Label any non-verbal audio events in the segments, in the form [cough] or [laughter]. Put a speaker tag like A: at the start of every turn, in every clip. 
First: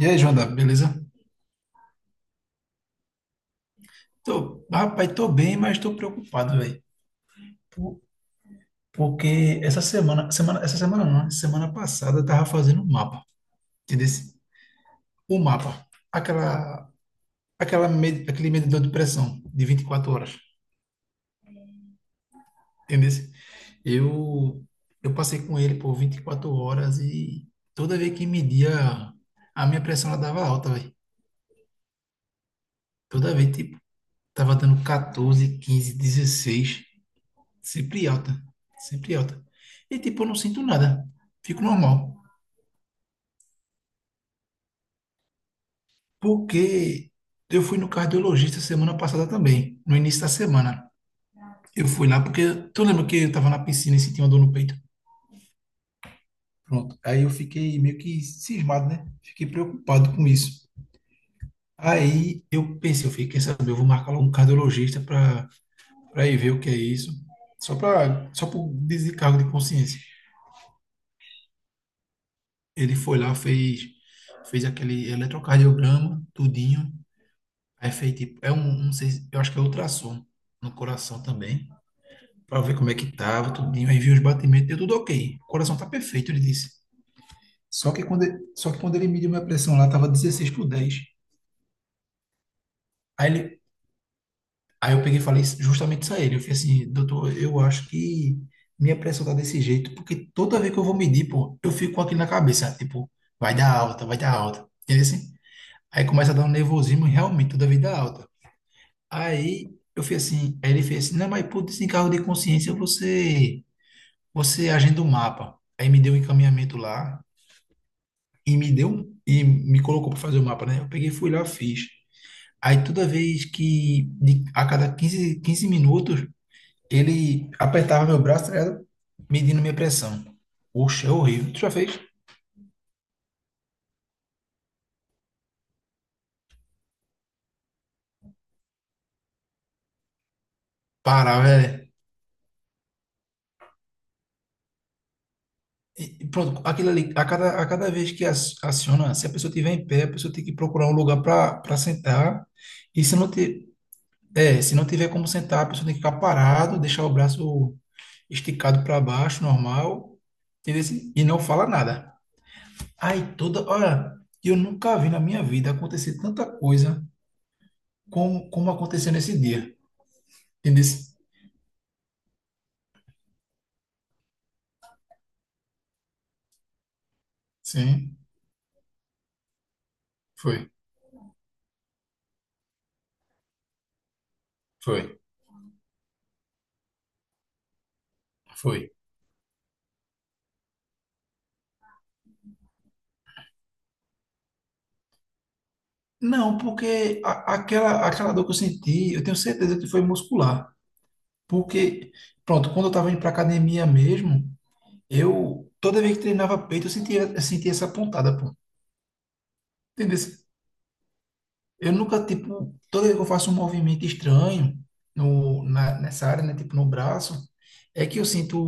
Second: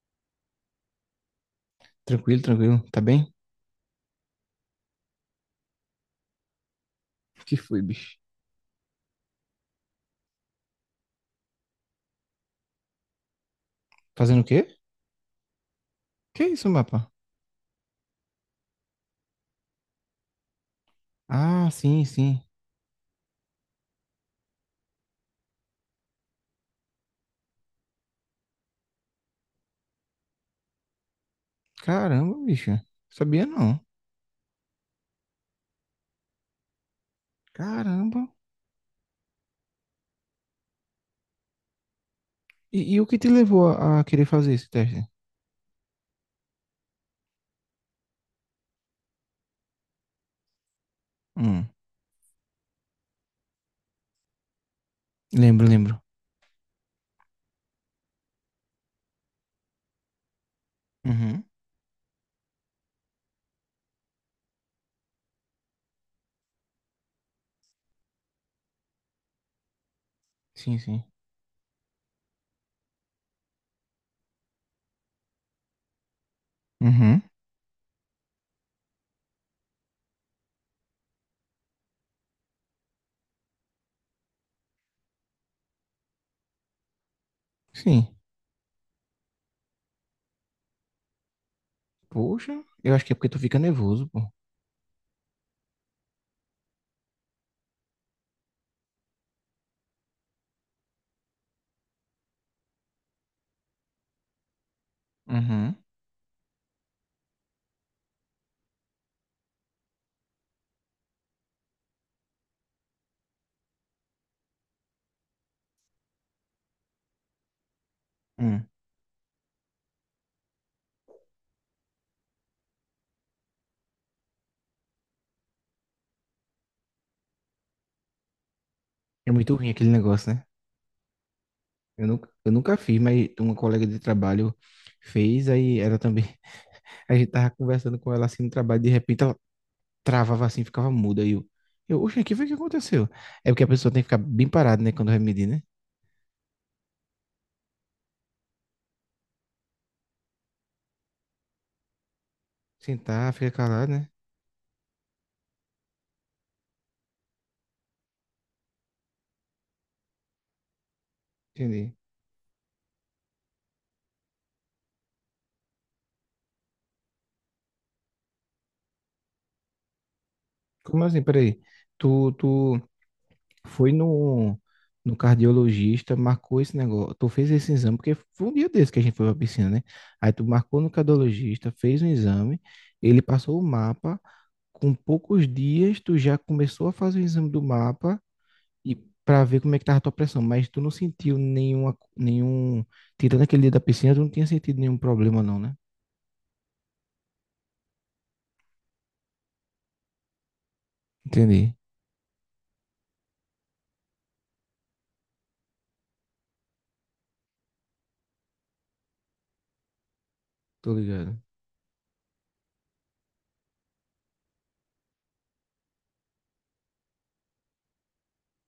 A: E aí, Joana, beleza?
B: Tranquilo, tranquilo. Tá bem?
A: Tô, rapaz, tô bem, mas tô preocupado, velho.
B: O que foi,
A: Por-
B: bicho?
A: Porque essa semana, essa semana não, né? Semana passada eu tava fazendo um mapa, entendeu?
B: Fazendo o quê?
A: O mapa,
B: Que
A: aquela,
B: isso, mapa?
A: aquele medidor de pressão de 24 horas,
B: Ah, sim, sim.
A: entendeu? Eu, eu passei com ele por 24 horas e toda vez que media, a minha pressão ela dava alta, velho.
B: Caramba, bicho.
A: Toda
B: Sabia
A: vez,
B: não.
A: tipo, tava dando 14, 15, 16. Sempre
B: Caramba.
A: alta. Sempre alta. E tipo, eu não sinto nada. Fico normal.
B: E o que te levou a querer fazer esse teste?
A: Porque eu fui no cardiologista semana passada também, no início da semana.
B: Hum,
A: Eu fui lá porque tu lembra que eu tava na piscina e senti uma dor no peito?
B: lembro, lembro.
A: Pronto. Aí eu fiquei meio que cismado, né? Fiquei preocupado com isso.
B: Uhum.
A: Aí eu pensei, eu fiquei, quer saber, eu vou marcar logo um cardiologista para ir ver o que é isso, só por descargo de consciência.
B: Sim, sim.
A: Ele foi lá, fez aquele eletrocardiograma, tudinho.
B: Uhum.
A: Aí fez tipo, é um, não sei, eu acho que é ultrassom no coração também, pra ver como é que tava, tudinho, aí viu os batimentos, deu tudo ok. O coração tá perfeito, ele disse. Só que
B: Sim.
A: quando ele, só que quando ele mediu minha pressão lá, tava 16 por 10.
B: Poxa, eu acho que é porque
A: Aí,
B: tu fica
A: ele,
B: nervoso, pô.
A: aí eu peguei e falei justamente isso a ele. Eu falei assim, doutor, eu acho que minha pressão tá desse jeito, porque toda vez que eu vou medir, pô, eu fico com aquilo na cabeça, tipo, vai dar alta, vai dar alta. Entendeu assim?
B: Uhum.
A: Aí começa a dar um nervosismo, e realmente, toda vez dá alta. Aí eu fui assim, aí ele fez assim, não, mas por desencargo de consciência você agenda o mapa. Aí me deu um encaminhamento lá e
B: Hum.
A: e me colocou para fazer o mapa, né? Eu peguei, fui lá, fiz. Aí toda vez a cada quinze minutos ele apertava meu braço, tá ligado?
B: É muito
A: Medindo
B: ruim
A: minha
B: aquele
A: pressão.
B: negócio, né?
A: Oxe, é horrível. Tu já fez?
B: Eu nunca fiz, mas uma colega de trabalho fez, aí ela também. [laughs] A gente tava conversando com ela assim no trabalho, de repente travava assim, ficava muda. E
A: Para,
B: eu,
A: velho.
B: eu, oxe, aqui foi o que aconteceu. É porque a pessoa tem que ficar bem parada, né? Quando vai medir, né?
A: Pronto, aquilo ali, a cada vez que aciona, se a pessoa estiver em pé, a pessoa tem que procurar um lugar para sentar. E se não
B: Sentar, fica
A: tiver.
B: calado, né?
A: É, se não tiver como sentar, a pessoa tem que ficar parado, deixar o braço esticado para baixo, normal, entendeu? Assim, e não fala
B: Entendi.
A: nada. Aí toda hora, eu nunca vi na minha vida acontecer tanta coisa como aconteceu nesse dia, entendeu?
B: Como assim? Peraí. Tu foi no cardiologista, marcou esse negócio. Tu fez esse exame, porque
A: Sim,
B: foi um dia desse que a gente foi pra piscina, né? Aí tu
A: foi,
B: marcou no cardiologista, fez um exame, ele passou o mapa. Com
A: foi,
B: poucos dias, tu já começou a fazer o exame do mapa
A: foi.
B: e para ver como é que tava a tua pressão, mas tu não sentiu nenhum, tirando aquele dia da piscina, tu não tinha sentido nenhum problema não, né?
A: Não, porque aquela dor que eu senti, eu tenho certeza que foi muscular.
B: Entendi.
A: Porque, pronto, quando eu estava indo para academia mesmo, eu, toda vez que treinava peito, eu sentia essa pontada, pô. Entendeu?
B: Tô ligado.
A: Eu nunca, tipo, toda vez que eu faço um movimento estranho no, na, nessa área, né? Tipo, no braço, é que eu sinto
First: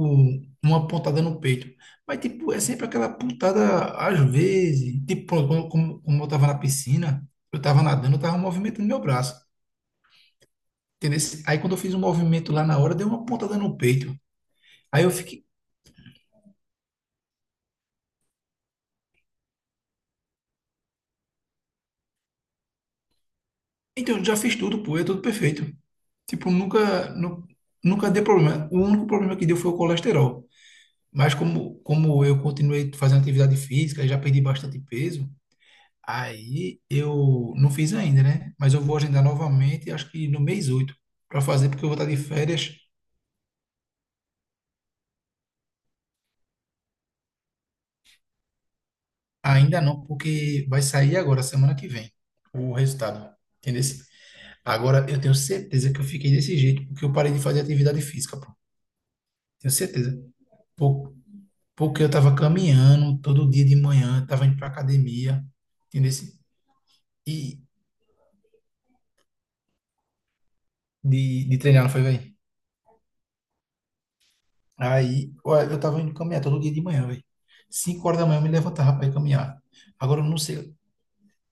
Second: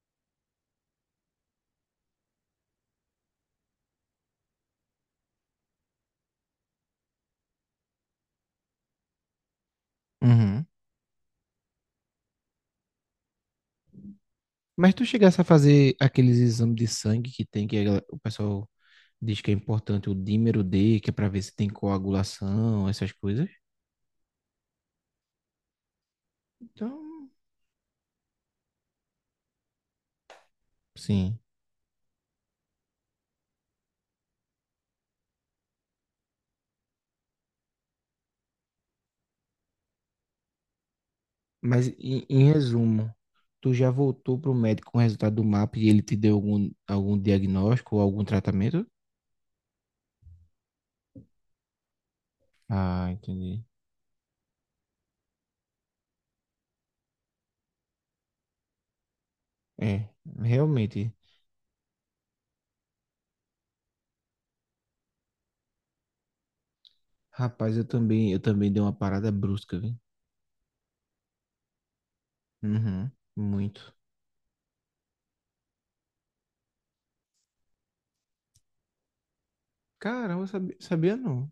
A: uma pontada no peito. Mas, tipo, é sempre aquela pontada, às vezes. Tipo, pronto, como eu tava na piscina, eu tava nadando, eu tava movimentando meu braço.
B: Uhum.
A: Entendeu? Aí, quando eu fiz um movimento lá na hora, deu uma pontada no peito.
B: Mas tu
A: Aí eu
B: chegasse a
A: fiquei,
B: fazer aqueles exames de sangue que tem, que a o pessoal diz que é importante, o dímero D, que é para ver se tem coagulação, essas coisas.
A: então, eu já fiz tudo, pô, é tudo perfeito. Tipo,
B: Então,
A: nunca deu problema. O único problema que deu foi o colesterol. Mas
B: sim.
A: como eu continuei fazendo atividade física e já perdi bastante peso, aí eu não fiz ainda, né? Mas eu vou agendar novamente, acho que no mês 8 para fazer, porque
B: Mas
A: eu vou estar de
B: em, em
A: férias.
B: resumo, tu já voltou pro médico com o resultado do MAP e ele te deu algum, algum diagnóstico ou algum tratamento?
A: Ainda não, porque vai sair agora, semana que vem, o
B: Ah,
A: resultado.
B: entendi.
A: Entendeu? Agora eu tenho certeza que eu fiquei desse jeito, porque eu parei de fazer atividade física, pô. Tenho
B: É,
A: certeza.
B: realmente.
A: Por- Porque eu estava caminhando todo dia de manhã, estava indo para academia, entendeu? E
B: Rapaz, eu também dei uma parada brusca, viu?
A: de treinar, não foi, velho?
B: Uhum, muito.
A: Aí, ó, eu tava indo caminhar todo dia de manhã, velho. 5 horas da manhã eu me levantava para ir caminhar. Agora eu não
B: Caramba, eu
A: sei
B: sabia, sabia não.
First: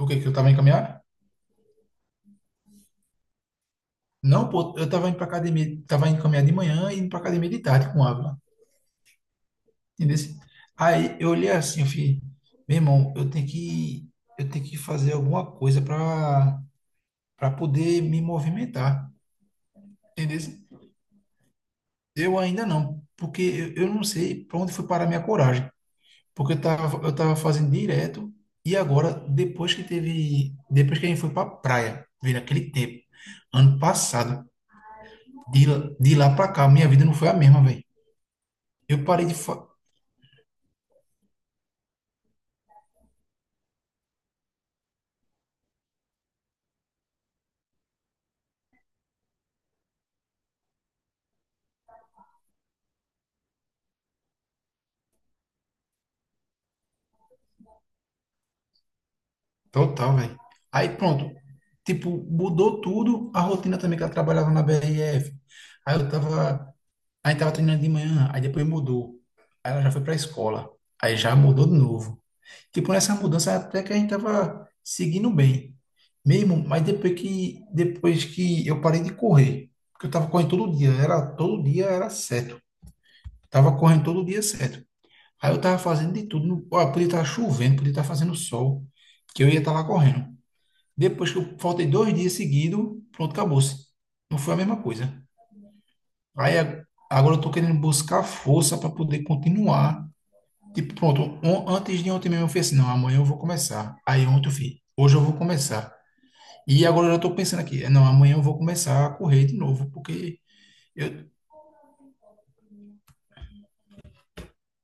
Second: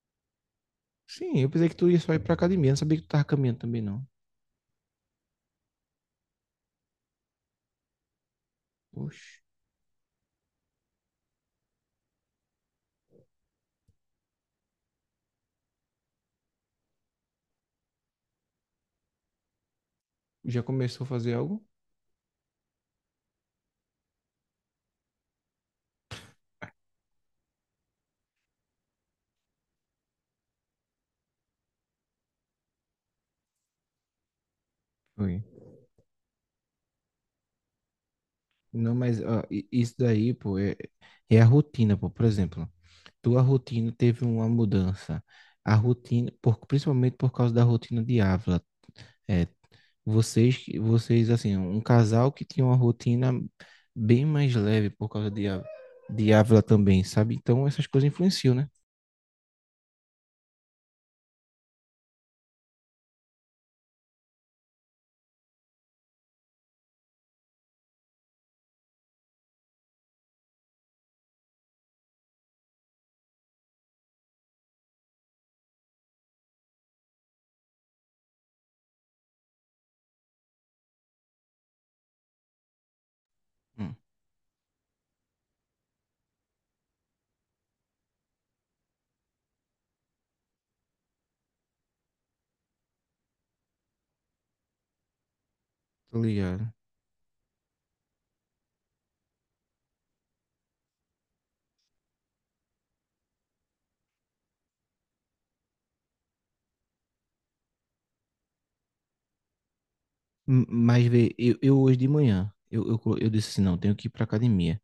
A: o que que eu tava indo caminhar.
B: Sim, eu pensei que tu ia só ir pra academia, não sabia que tu tava caminhando também, não.
A: Não, pô, eu tava indo pra academia, tava indo caminhar de manhã e indo pra academia de tarde com Ávila,
B: Oxe,
A: entendeu? Aí eu olhei assim, eu falei, meu irmão, eu tenho que fazer alguma coisa para poder me movimentar, entendeu?
B: já começou a fazer algo?
A: Eu ainda não, porque eu não sei para onde foi parar minha coragem. Porque eu tava fazendo direto e agora, depois que teve, depois que a gente foi pra praia, veio naquele tempo, ano passado,
B: Foi.
A: de lá pra cá, minha vida não foi a mesma, velho.
B: Não,
A: Eu
B: mas
A: parei de
B: ó,
A: fa...
B: isso daí, pô, é, é a rotina, pô. Por exemplo, tua rotina teve uma mudança. A rotina, por, principalmente por causa da rotina de Ávila. É, vocês, assim, um casal que tinha uma rotina bem mais leve por causa de, de Ávila também, sabe? Então essas coisas influenciam, né?
A: total, velho. Aí pronto, tipo, mudou tudo, a rotina também que ela trabalhava na BRF. Aí eu tava, aí tava treinando de manhã, aí depois mudou. Aí ela já foi pra escola, aí já mudou de novo. Tipo, nessa mudança até que a gente tava seguindo bem. Mesmo, mas depois que eu parei de correr, porque eu tava correndo todo dia era certo. Tava
B: Hum,
A: correndo todo dia certo. Aí eu tava fazendo de tudo, ó, podia estar chovendo, podia estar fazendo sol, que eu ia estar lá correndo. Depois que eu faltei 2 dias seguidos, pronto, acabou-se. Não foi a mesma coisa.
B: tô
A: Aí
B: ligado.
A: a- Agora eu tô querendo buscar força para poder continuar. Tipo, pronto, antes de ontem mesmo eu fiz assim, não, amanhã eu vou começar. Aí ontem eu fiz, hoje eu vou começar. E agora eu já tô pensando aqui, é, não, amanhã eu vou começar a correr de novo, porque
B: Mas
A: eu,
B: vê, eu hoje de manhã, eu disse assim, não, tenho que ir pra academia.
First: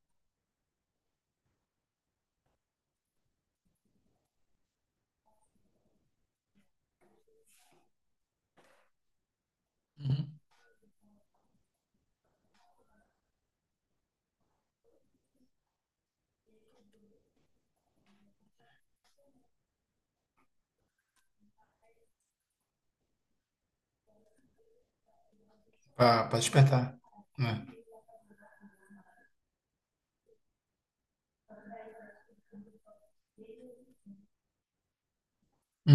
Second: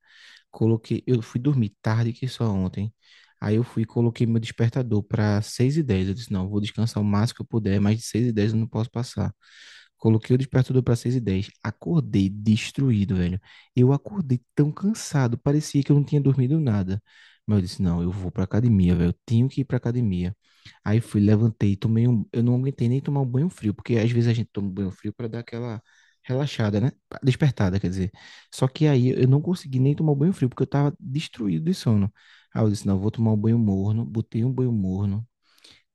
B: Coloquei, eu fui dormir tarde que só ontem. Aí eu fui e coloquei meu despertador para seis e dez. Eu disse, não, vou descansar o máximo que eu puder, mais de seis e dez eu não posso passar. Coloquei o despertador para 6 e 10. Acordei destruído, velho. Eu acordei tão cansado, parecia que eu não tinha dormido nada. Mas eu disse, não, eu vou pra academia, velho. Eu tenho que ir pra academia. Aí fui, levantei, tomei um... Eu não aguentei nem tomar um banho frio, porque às vezes a gente toma um banho frio para dar aquela
A: pra
B: relaxada, né?
A: despertar, né?
B: Despertada, quer dizer. Só que aí eu não consegui nem tomar um banho frio, porque eu tava destruído de sono. Aí eu disse, não, eu vou tomar um banho morno. Botei um banho morno,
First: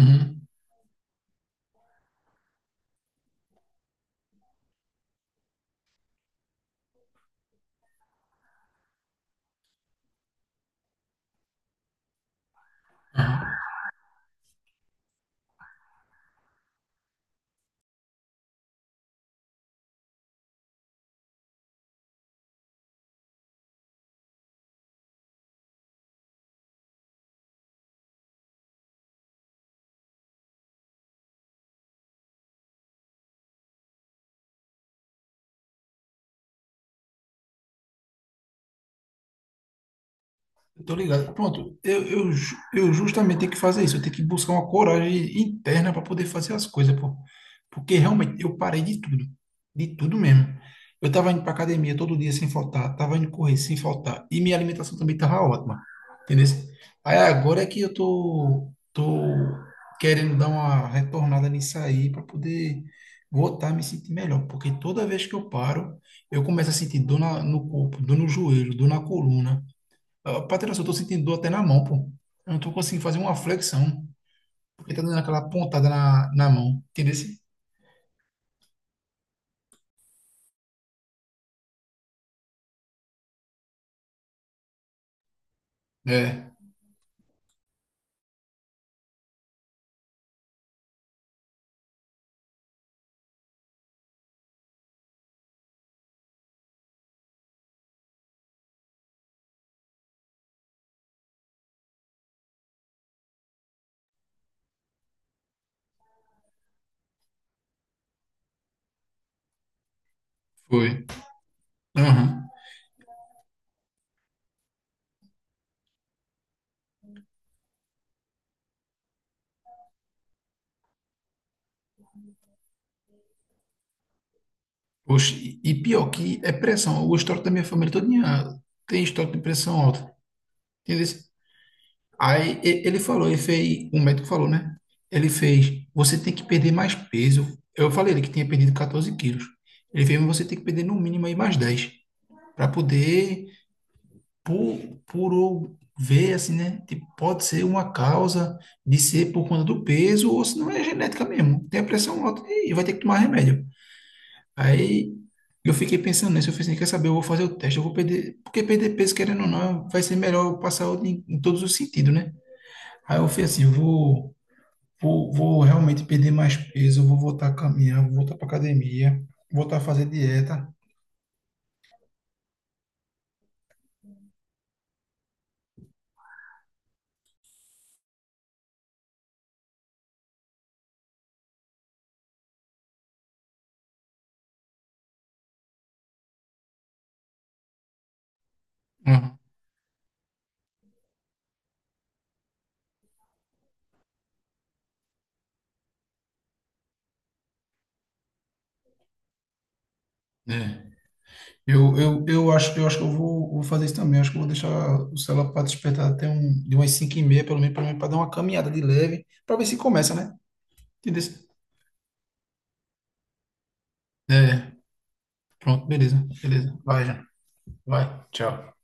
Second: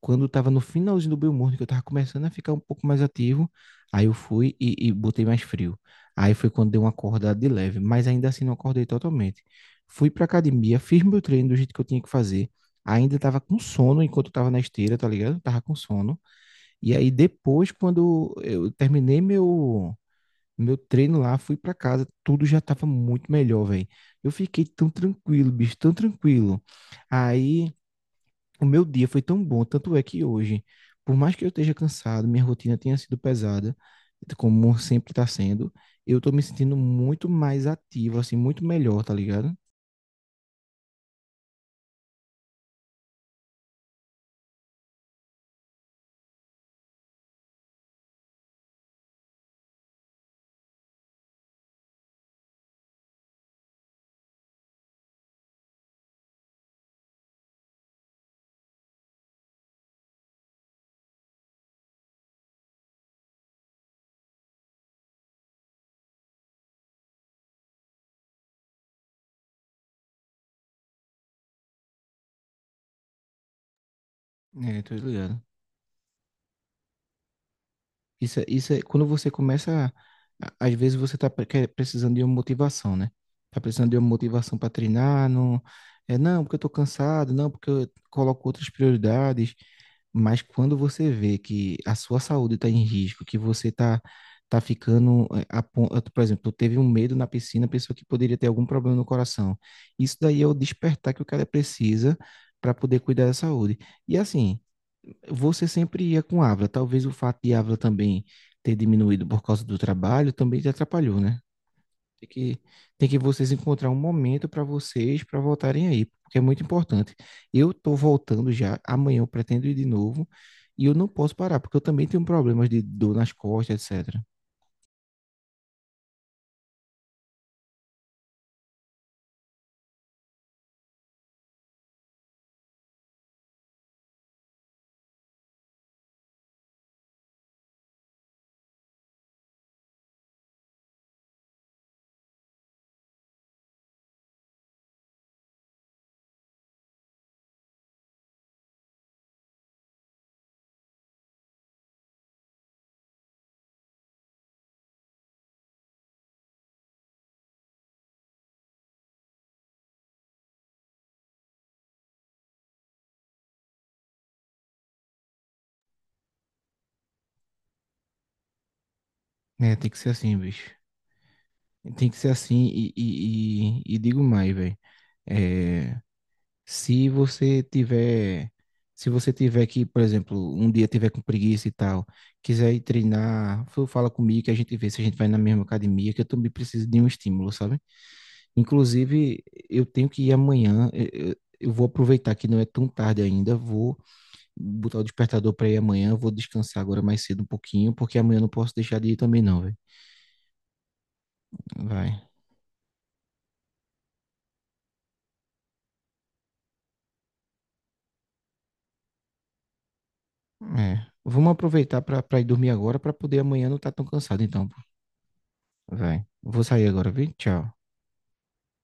B: quando estava no finalzinho do Belmorno, que eu estava começando a ficar um pouco mais ativo, aí eu fui e botei mais frio. Aí foi quando deu uma acordada de leve, mas ainda assim não acordei totalmente. Fui pra academia, fiz meu treino do jeito que eu tinha que fazer. Ainda estava com
A: Uhum.
B: sono enquanto eu tava na esteira, tá ligado? Tava com sono. E aí depois, quando eu terminei meu treino lá, fui pra casa, tudo já tava muito melhor, velho. Eu fiquei tão tranquilo, bicho, tão tranquilo. Aí o meu dia foi tão bom, tanto é que hoje, por mais que eu esteja cansado, minha rotina tenha sido pesada, como sempre está sendo, eu tô me sentindo muito mais ativo, assim, muito melhor, tá ligado?
A: Tô ligado. Pronto, eu justamente tenho que fazer isso. Eu tenho que buscar uma coragem interna para poder fazer as coisas, pô. Porque realmente eu parei de tudo mesmo. Eu tava indo para academia todo dia sem faltar, tava indo correr sem faltar e minha alimentação também tava ótima, entendeu? Aí agora é que eu tô querendo dar uma retornada nisso aí para poder voltar a me sentir melhor, porque toda vez que eu paro, eu começo a sentir dor no corpo, dor no joelho, dor na coluna. Ó, Patrocínio, eu tô sentindo dor até na mão, pô. Eu não tô conseguindo fazer uma flexão,
B: É, tô
A: porque tá dando
B: ligado.
A: aquela pontada na mão. Entendeu?
B: Isso, isso é quando você começa, às vezes você está precisando de uma motivação, né? Tá precisando de uma motivação para treinar, não, é não,
A: É,
B: porque eu tô cansado, não, porque eu coloco outras prioridades, mas quando você vê que a sua saúde está em risco, que você tá ficando, é, a eu, por exemplo, teve um medo na piscina, pessoa que poderia ter algum problema no coração. Isso daí é o despertar que o cara precisa para poder cuidar da saúde. E assim, você sempre ia com Ávila. Talvez o fato de Ávila também ter diminuído por causa do trabalho também te
A: foi.
B: atrapalhou, né? Tem
A: Aham.
B: que, tem que vocês encontrar um momento para vocês, para voltarem aí, porque é muito importante. Eu tô voltando já, amanhã eu pretendo ir de novo, e eu não posso parar, porque eu também tenho problemas de dor nas costas, etc.
A: Poxa, e pior que é pressão. O histórico da minha família todinha tem histórico de pressão alta. Entendeu? Ele falou, ele fez, o médico falou, né? Ele fez, você tem que perder mais peso. Eu falei ele que tinha perdido 14 quilos. Ele fez, mas você tem que perder no mínimo aí mais 10 para poder por, por eu ver, assim, né? Tipo, pode ser uma causa de ser por conta do peso, ou se não é genética mesmo. Tem a pressão alta e vai ter que tomar remédio. Aí eu fiquei pensando nisso, eu falei assim, quer saber, eu vou fazer o teste, eu vou perder, porque perder peso, querendo ou não, vai ser melhor eu passar em todos os sentidos, né? Aí eu falei assim, eu vou realmente perder mais peso, eu vou voltar a caminhar, vou voltar para academia,
B: É,
A: voltar a
B: tem que
A: fazer
B: ser assim,
A: dieta.
B: bicho. Tem que ser assim, e digo mais, velho. É, se você tiver, se você tiver que, por exemplo, um dia tiver com preguiça e tal, quiser ir treinar, fala comigo que a gente vê se a gente vai na mesma academia, que eu também preciso de um estímulo, sabe?
A: Uhum.
B: Inclusive, eu tenho que ir amanhã, eu vou aproveitar que não é tão tarde ainda, vou botar o despertador para ir amanhã, vou descansar agora mais cedo um pouquinho, porque amanhã eu não posso deixar de ir também não, velho.
A: É. Eu,
B: Vai.
A: eu, eu acho, eu acho que eu vou fazer isso também. Acho que eu vou deixar o celular para despertar de umas 5h30, pelo menos para dar uma caminhada de leve, para ver se começa, né?
B: É.
A: Entendeu?
B: Vamos aproveitar para ir dormir agora para poder amanhã não estar tão cansado então,
A: É,
B: pô.
A: pronto,
B: Vai.
A: beleza,
B: Vou
A: beleza.
B: sair
A: Vai,
B: agora,
A: já.
B: viu? Tchau.
A: Vai, tchau.